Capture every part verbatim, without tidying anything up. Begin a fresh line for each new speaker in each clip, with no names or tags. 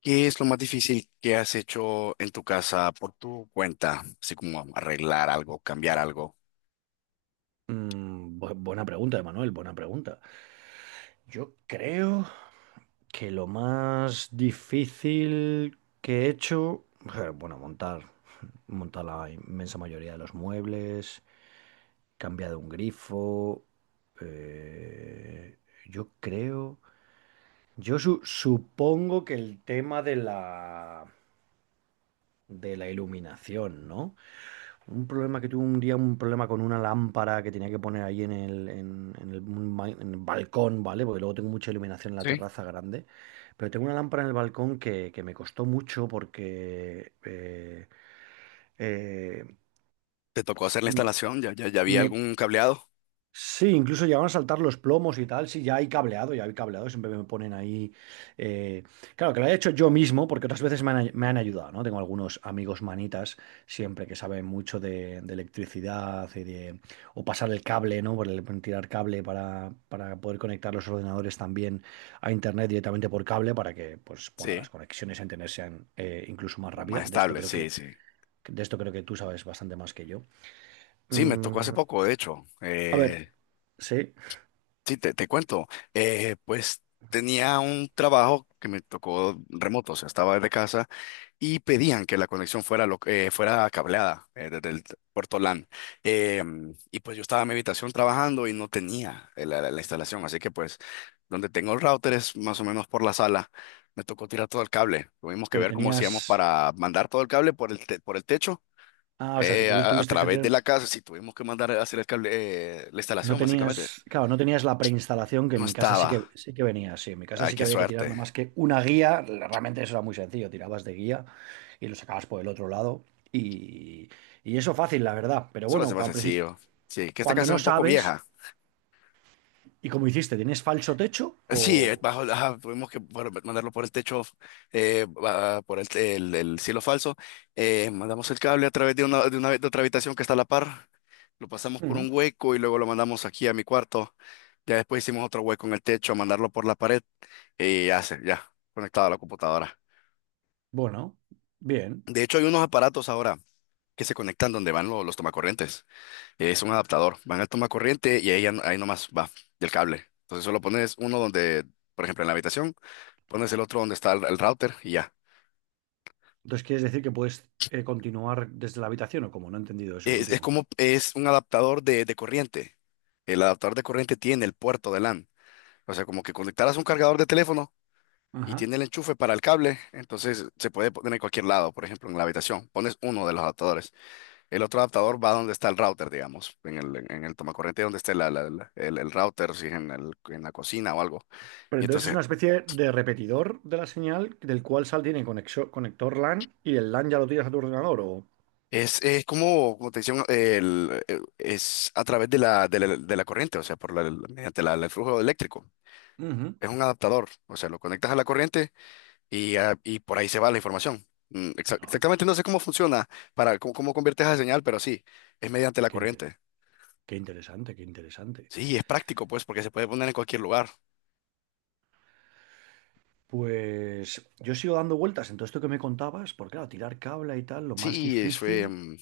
¿Qué es lo más difícil que has hecho en tu casa por tu cuenta? Así como arreglar algo, cambiar algo.
Mm, bu- buena pregunta, Emanuel, buena pregunta. Yo creo que lo más difícil que he hecho, eh, bueno, montar, montar la inmensa mayoría de los muebles, cambiar un grifo. eh, yo creo, yo su- supongo que el tema de la de la iluminación, ¿no? Un problema que tuve un día, un problema con una lámpara que tenía que poner ahí en el, en, en el, un ba- en el balcón, ¿vale? Porque luego tengo mucha iluminación en la
Sí.
terraza grande. Pero tengo una lámpara en el balcón que, que me costó mucho porque. eh, eh,
¿Te tocó hacer la
m-
instalación? ¿Ya, ya, ya había
me,
algún cableado?
Sí, incluso llegaron a saltar los plomos y tal. Sí, ya hay cableado, ya hay cableado. Siempre me ponen ahí. eh, Claro, que lo he hecho yo mismo, porque otras veces me han, ay- me han ayudado, ¿no? Tengo algunos amigos manitas, siempre que saben mucho de, de electricidad y de... O pasar el cable, ¿no? Por el- tirar cable para, para poder conectar los ordenadores también a internet directamente por cable, para que, pues, bueno, las
Sí.
conexiones a internet sean eh, incluso más
Más
rápidas. De esto
estable,
creo
sí,
que,
sí.
de esto creo que tú sabes bastante más que yo.
Sí, me tocó hace
Mm,
poco, de hecho.
a ver,
Eh,
sí.
Sí, te, te cuento. Eh, pues tenía un trabajo que me tocó remoto, o sea, estaba desde casa y pedían que la conexión fuera, lo- eh, fuera cableada eh, desde el puerto L A N. Eh, y pues yo estaba en mi habitación trabajando y no tenía eh, la, la- la instalación, así que pues donde tengo el router es más o menos por la sala. Me tocó tirar todo el cable. Tuvimos que
Pero
ver cómo hacíamos
tenías.
para mandar todo el cable por el, te- por el techo.
Ah, o sea, que
Eh, a,
tuvi-
a- a
tuviste que
través de
tener.
la casa, sí, tuvimos que mandar a hacer el cable, eh, la
No
instalación, básicamente.
tenías. Claro, no tenías la preinstalación, que
No
en mi casa sí
estaba.
que sí que venía. Sí, en mi casa
Ay,
sí que
qué
había que tirar nada
suerte.
más que una guía. Realmente eso era muy sencillo. Tirabas de guía y lo sacabas por el otro lado. Y, y eso fácil, la verdad. Pero
Eso lo hace
bueno,
más
al principio,
sencillo. Sí, que esta
cuando
casa es
no
un poco
sabes,
vieja.
¿y cómo hiciste? ¿Tienes falso techo?
Sí, eh,
O.
bajo, ajá, tuvimos que bueno, mandarlo por el techo, eh, va- por el, el, el cielo falso. Eh, mandamos el cable a través de una, de una, de otra habitación que está a la par. Lo pasamos por
Mm,
un hueco y luego lo mandamos aquí a mi cuarto. Ya después hicimos otro hueco en el techo, mandarlo por la pared y ya, se- ya, conectado a la computadora.
bueno, bien.
De hecho, hay unos aparatos ahora que se conectan donde van lo- los tomacorrientes. Es un adaptador, va en el toma corriente y ahí, ya no- ahí nomás va del cable. Entonces solo pones uno donde, por ejemplo, en la habitación, pones el otro donde está el, el router y ya.
Entonces, ¿quieres decir que puedes eh, continuar desde la habitación o como No he entendido eso
Es, es
último.
como, es un adaptador de, de corriente. El adaptador de corriente tiene el puerto de L A N. O sea, como que conectaras un cargador de teléfono y
Ajá.
tiene el enchufe para el cable, entonces se puede poner en cualquier lado, por ejemplo, en la habitación. Pones uno de los adaptadores. El otro adaptador va donde está el router, digamos, en el, en el tomacorriente donde esté la- la- la- el, el router, si es en, el- en la cocina o algo.
Pero
Y
entonces es
entonces
una especie de repetidor de la señal del cual sal tiene conexo- conector LAN y el LAN ya lo tiras a tu ordenador o...
Es, es como, como te decía, el, el- es a través de la, de la, de la corriente, o sea, por la, la- mediante la- el flujo eléctrico.
Ujú.
Es un adaptador, o sea, lo conectas a la corriente y, ah, y por ahí se va la información. Mm, exa-
No,
Exactamente, no sé cómo funciona, para cómo, cómo conviertes esa señal, pero sí, es mediante la
qué, inte-
corriente.
qué interesante, qué interesante.
Sí, es práctico, pues, porque se puede poner en cualquier lugar.
Pues yo sigo dando vueltas en todo esto que me contabas, porque claro, tirar cable y tal, lo más
Sí, eso,
difícil.
em,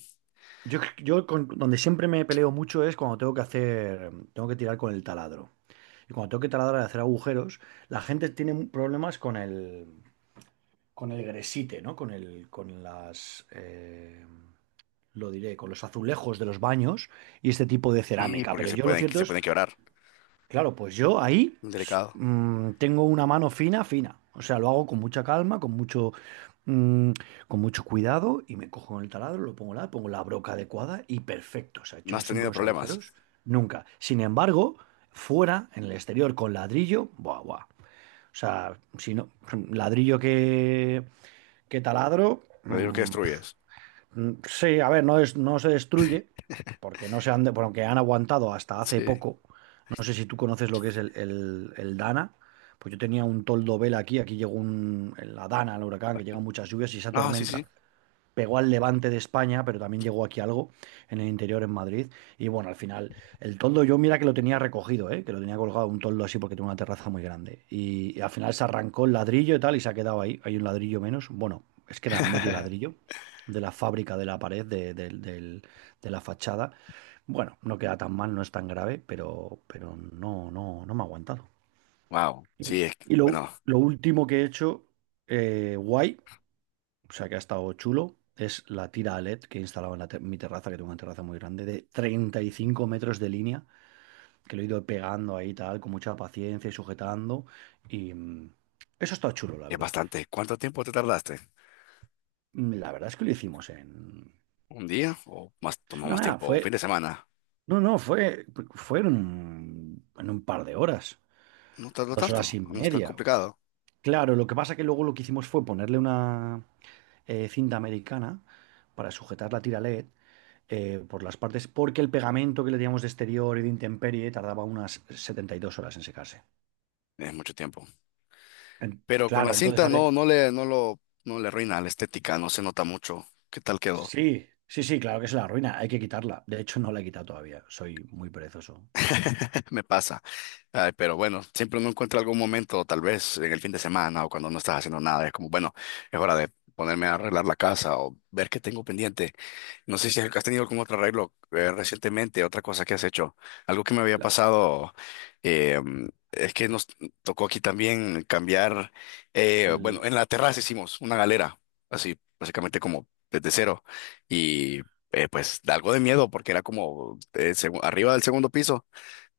Yo, yo con- donde siempre me peleo mucho es cuando tengo que hacer, tengo que tirar con el taladro. Y cuando tengo que taladrar y hacer agujeros, la gente tiene problemas con el, con el gresite, ¿no? Con el, con las, eh, lo diré, con los azulejos de los baños y este tipo de
sí,
cerámica.
porque
Pero
se
yo lo
pueden,
cierto
se
es,
pueden quebrar.
claro, pues yo ahí
Un
s-
Delicado.
mm, tengo una mano fina, fina. O sea, lo hago con mucha calma, con mucho, mm, con mucho cuidado y me cojo el taladro, lo pongo la, pongo la broca adecuada y perfecto. O sea, he
No
hecho
has
siempre
tenido
unos
problemas.
agujeros, nunca. Sin embargo, fuera, en el exterior, con ladrillo, buah, buah. O sea, si no, ladrillo que, que taladro.
No digo que
mm,
destruyes.
Mm, sí, a ver, no, es, no se destruye, porque no se han, de- porque han aguantado hasta hace
Sí.
poco. No sé si tú conoces lo que es el, el- el Dana. Pues yo tenía un toldo vela aquí, aquí llegó un, la Dana, el huracán, que llegan muchas lluvias y esa
Ah, sí,
tormenta
sí.
pegó al Levante de España, pero también llegó aquí algo en el interior en Madrid. Y bueno, al final, el toldo, yo mira que lo tenía recogido, ¿eh? Que lo tenía colgado un toldo así porque tengo una terraza muy grande. Y, y al final se arrancó el ladrillo y tal y se ha quedado ahí. Hay un ladrillo menos. Bueno, es que era medio ladrillo de la fábrica de la pared, de, del- del- de la fachada. Bueno, no queda tan mal, no es tan grave, pero, pero no, no, no me ha aguantado.
Wow, sí,
Y
es, que-
y lo,
bueno,
lo último que he hecho, eh, guay, o sea que ha estado chulo. Es la tira LED que he instalado en la te- mi terraza, que tengo una terraza muy grande, de treinta y cinco metros de línea, que lo he ido pegando ahí tal, con mucha paciencia y sujetando. Y mm, eso está chulo, la
es
verdad.
bastante. ¿Cuánto tiempo te tardaste?
Mm, La verdad es que lo hicimos en...
¿Un día o más, tomó
No,
más
nada,
tiempo? ¿Un fin
fue...
de semana?
No, no, fue, fue en un, en un par de horas,
No tardó
dos horas
tanto,
y
no es tan
media.
complicado.
Claro, lo que pasa que luego lo que hicimos fue ponerle una eh, cinta americana para sujetar la tira LED eh, por las partes, porque el pegamento que le teníamos de exterior y de intemperie tardaba unas setenta y dos horas en secarse.
Es mucho tiempo.
En-
Pero con la
claro, entonces
cinta
había...
no, no le, no lo, no le arruina la estética, no se nota mucho. ¿Qué tal quedó?
Sí, sí, sí, claro que es la ruina, hay que quitarla. De hecho, no la he quitado todavía, soy muy perezoso.
Me pasa. Ay, pero bueno, siempre uno encuentra algún momento, tal vez en el fin de semana o cuando no estás haciendo nada, es como, bueno, es hora de ponerme a arreglar la casa o ver qué tengo pendiente. No sé si has tenido algún otro arreglo eh, recientemente, otra cosa que has hecho. Algo que me había
La-
pasado eh, es que nos tocó aquí también cambiar, eh, bueno,
el-
en la terraza hicimos una galera, así básicamente como desde cero. Y eh, pues da algo de miedo porque era como eh, segu- arriba del segundo piso,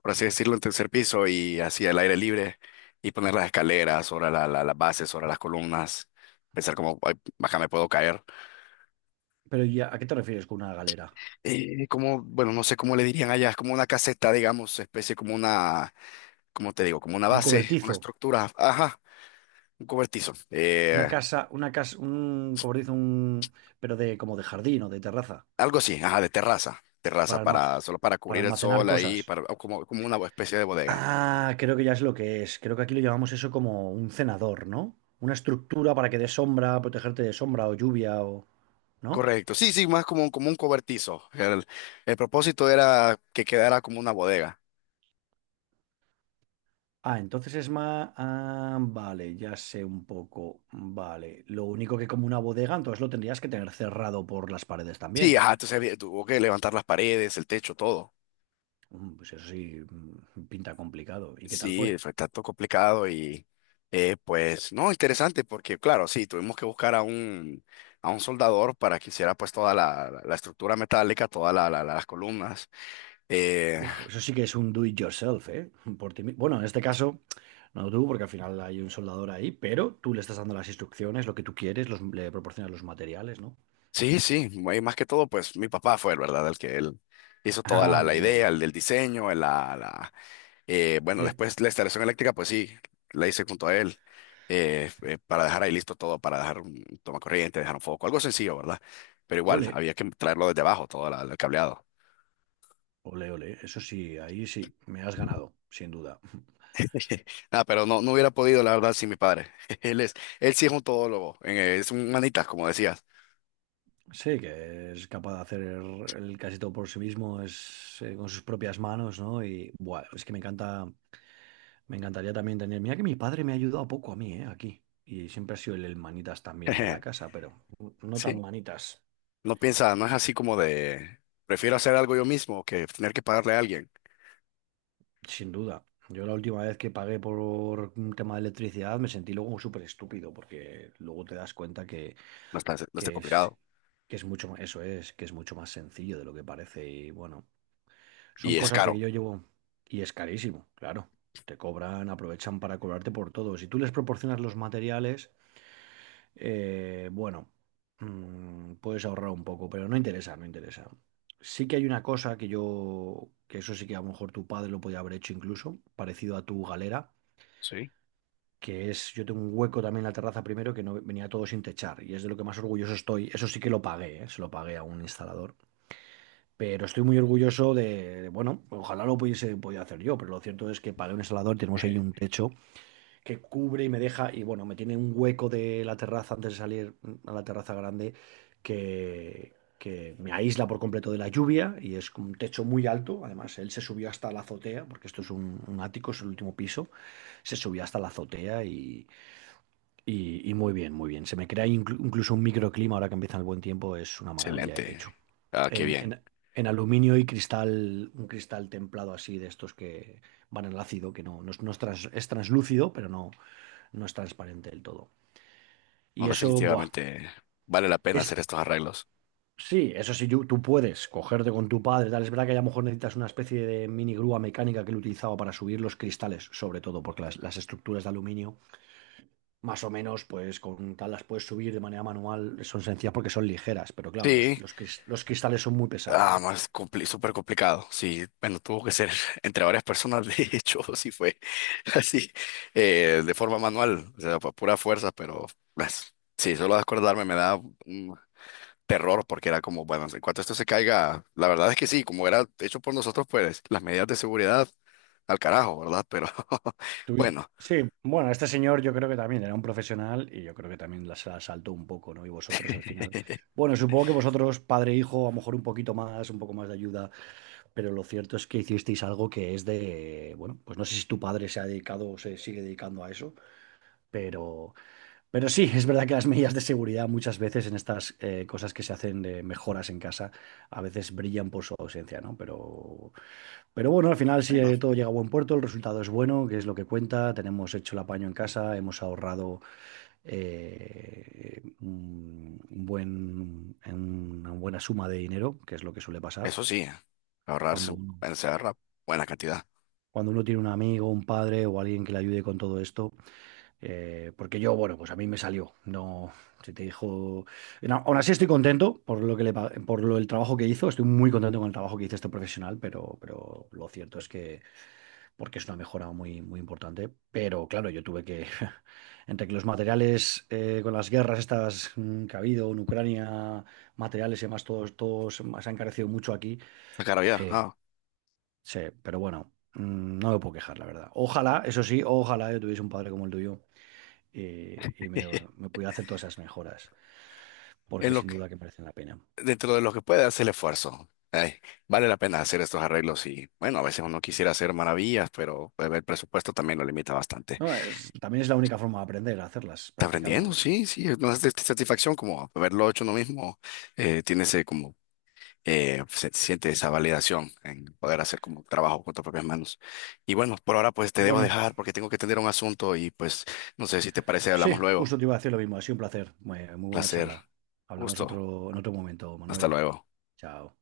por así decirlo, en tercer piso y así el aire libre y poner las escaleras sobre la- la- las bases, sobre las columnas, pensar como, "Ay, baja, me puedo caer.
Pero ya, ¿a qué te refieres con una galera?
Eh, como, bueno, no sé cómo le dirían allá, es como una caseta, digamos, especie como una, ¿cómo te digo? Como una
Un
base, una
cobertizo,
estructura, ajá, un cobertizo,
una
eh,
casa, una casa, un cobertizo, un... Pero de como de jardín o de terraza,
algo así, ajá, de terraza, terraza
para almac-
para, solo para
para
cubrir el
almacenar
sol
cosas.
ahí, para, o como, como una especie de bodega.
Ah, creo que ya es lo que es. Creo que aquí lo llamamos eso como un cenador, ¿no? Una estructura para que de sombra, protegerte de sombra o lluvia o... ¿No?
Correcto, sí, sí, más como, como un cobertizo. El, el propósito era que quedara como una bodega.
Ah, entonces es más... Ah, vale, ya sé un poco. Vale. Lo único que como una bodega, entonces lo tendrías que tener cerrado por las paredes
Sí,
también.
ajá, entonces había- tuvo que levantar las paredes, el techo, todo.
Mm, Pues eso sí, mm, pinta complicado. ¿Y qué tal
Sí,
fue?
fue tanto complicado y eh, pues no, interesante porque claro, sí, tuvimos que buscar a un, a un soldador para que hiciera pues toda la, la- la estructura metálica, todas la- la- las columnas. Eh,
Uf, eso sí que es un do it yourself, ¿eh? Por ti mi- Bueno, en este caso, no tú, porque al final hay un soldador ahí, pero tú le estás dando las instrucciones, lo que tú quieres, los- le proporcionas los materiales, ¿no?
sí, sí, y más que todo pues mi papá fue, el ¿verdad? El que él hizo toda
Ah,
la, la
amigo.
idea, el del diseño, el- la, la- Eh, bueno,
Eh,
después la instalación eléctrica, pues sí, la hice junto a él, eh, eh, para dejar ahí listo todo, para dejar un tomacorriente, dejar un foco, algo sencillo, ¿verdad? Pero igual,
Ole,
había que traerlo desde abajo, todo la- el cableado.
ole, ole. Eso sí, ahí sí, me has ganado, sin duda.
Ah, pero no, no hubiera podido, la verdad, sin mi padre. Él es, él sí es un todólogo, eh, es un manitas, como decías.
Sí, que es capaz de hacer el casi todo por sí mismo, es eh, con sus propias manos, ¿no? Y, buah, es que me encanta. Me encantaría también tener. Mira que mi padre me ha ayudado poco a mí, ¿eh? Aquí. Y siempre ha sido el el manitas también de la casa, pero no tan
Sí,
manitas,
no piensa, no es así como de, prefiero hacer algo yo mismo que tener que pagarle a alguien.
sin duda. Yo la última vez que pagué por un tema de electricidad me sentí luego súper estúpido, porque luego te das cuenta que,
No está, no está
que es,
complicado.
que es mucho más, eso es, que es mucho más sencillo de lo que parece. Y bueno, son
Y es
cosas de que
caro.
yo llevo. Y es carísimo, claro. Te cobran, aprovechan para cobrarte por todo. Si tú les proporcionas los materiales. Eh, bueno, mm, puedes ahorrar un poco, pero no interesa, no interesa. Sí que hay una cosa que yo, que eso sí que a lo mejor tu padre lo podía haber hecho incluso, parecido a tu galera,
Sí.
que es, yo tengo un hueco también en la terraza primero que no venía todo sin techar, y es de lo que más orgulloso estoy. Eso sí que lo pagué, ¿eh? Se lo pagué a un instalador. Pero estoy muy orgulloso de, de, bueno, ojalá lo pudiese, podía hacer yo, pero lo cierto es que pagué un instalador, tenemos ahí un techo que cubre y me deja, y bueno, me tiene un hueco de la terraza antes de salir a la terraza grande que, que me aísla por completo de la lluvia y es un techo muy alto. Además, él se subió hasta la azotea, porque esto es un, un ático, es el último piso, se subió hasta la azotea y, y- y muy bien, muy bien. Se me crea inclu- incluso un microclima ahora que empieza el buen tiempo, es una maravilla de
Excelente.
techo.
Ah, qué
En,
bien.
en- en aluminio y cristal, un cristal templado así de estos que van en el ácido, que no, no es, no es trans- es translúcido, pero no, no es transparente del todo.
No,
Y eso, buah,
definitivamente vale la pena
es,
hacer estos arreglos.
sí, eso sí, yo- tú puedes cogerte con tu padre, tal, es verdad que a lo mejor necesitas una especie de mini grúa mecánica que él utilizaba para subir los cristales, sobre todo, porque las, las estructuras de aluminio, más o menos, pues con tal las puedes subir de manera manual, son sencillas porque son ligeras, pero claro, los,
Sí,
los, cris- los cristales son muy pesados,
ah,
¿no?
más compli- súper complicado. Sí, bueno, tuvo que ser entre varias personas, de hecho, sí fue así, eh, de forma manual, o sea, por pura fuerza, pero pues, sí, solo de acordarme me da un terror porque era como, bueno, en cuanto esto se caiga, la verdad es que sí, como era hecho por nosotros, pues las medidas de seguridad al carajo, ¿verdad? Pero
Tuviste-
bueno,
Sí, bueno, este señor yo creo que también era un profesional y yo creo que también la- se la saltó un poco, ¿no? Y vosotros al final. Bueno, supongo que vosotros, padre e hijo, a lo mejor un poquito más, un poco más de ayuda, pero lo cierto es que hicisteis algo que es de, bueno, pues no sé si tu padre se ha dedicado o se sigue dedicando a eso, pero, pero sí, es verdad que las medidas de seguridad muchas veces en estas eh, cosas que se hacen de mejoras en casa a veces brillan por su ausencia, ¿no? Pero pero bueno, al final si
bueno,
eh, todo llega a buen puerto, el resultado es bueno, que es lo que cuenta, tenemos hecho el apaño en casa, hemos ahorrado eh, un un buen, en una buena suma de dinero, que es lo que suele pasar
eso sí, ahorrarse,
cuando
un-
uno,
se ahorra buena cantidad.
cuando uno tiene un amigo, un padre o alguien que le ayude con todo esto, eh, porque yo, bueno, pues a mí me salió, no, si te dijo, no, aún así estoy contento por lo que le, pa- por lo, el trabajo que hizo, estoy muy contento con el trabajo que hizo este profesional, pero, pero lo cierto es que porque es una mejora muy, muy importante. Pero claro, yo tuve que, entre que los materiales eh, con las guerras estas mm, que ha habido en Ucrania, materiales y demás, todos, todos se han encarecido mucho aquí.
La carabina,
eh,
ah.
sí, pero bueno, mm, no me puedo quejar, la verdad. Ojalá, eso sí, ojalá yo tuviese un padre como el tuyo y, y me, me pudiera hacer todas esas mejoras, porque
En lo
sin
que,
duda que merecen la pena.
dentro de lo que puede hacer el esfuerzo. Ay, vale la pena hacer estos arreglos y bueno, a veces uno quisiera hacer maravillas, pero pues, el presupuesto también lo limita bastante.
No, es, también es la única forma de aprender, hacerlas
Está aprendiendo,
practicando. Y, eh,
sí, sí, es una sat- satisfacción como haberlo hecho uno mismo, eh, tiene ese como, eh, se siente esa validación en poder hacer como trabajo con tus propias manos. Y bueno, por ahora pues te debo
bueno,
dejar porque tengo que atender un asunto y pues no sé si te parece, hablamos
sí,
luego.
justo te iba a decir lo mismo. Ha sido un placer. Muy, muy buena
Placer,
charla. Hablamos
gusto,
otro, en otro momento,
hasta
Manuel.
luego.
Chao.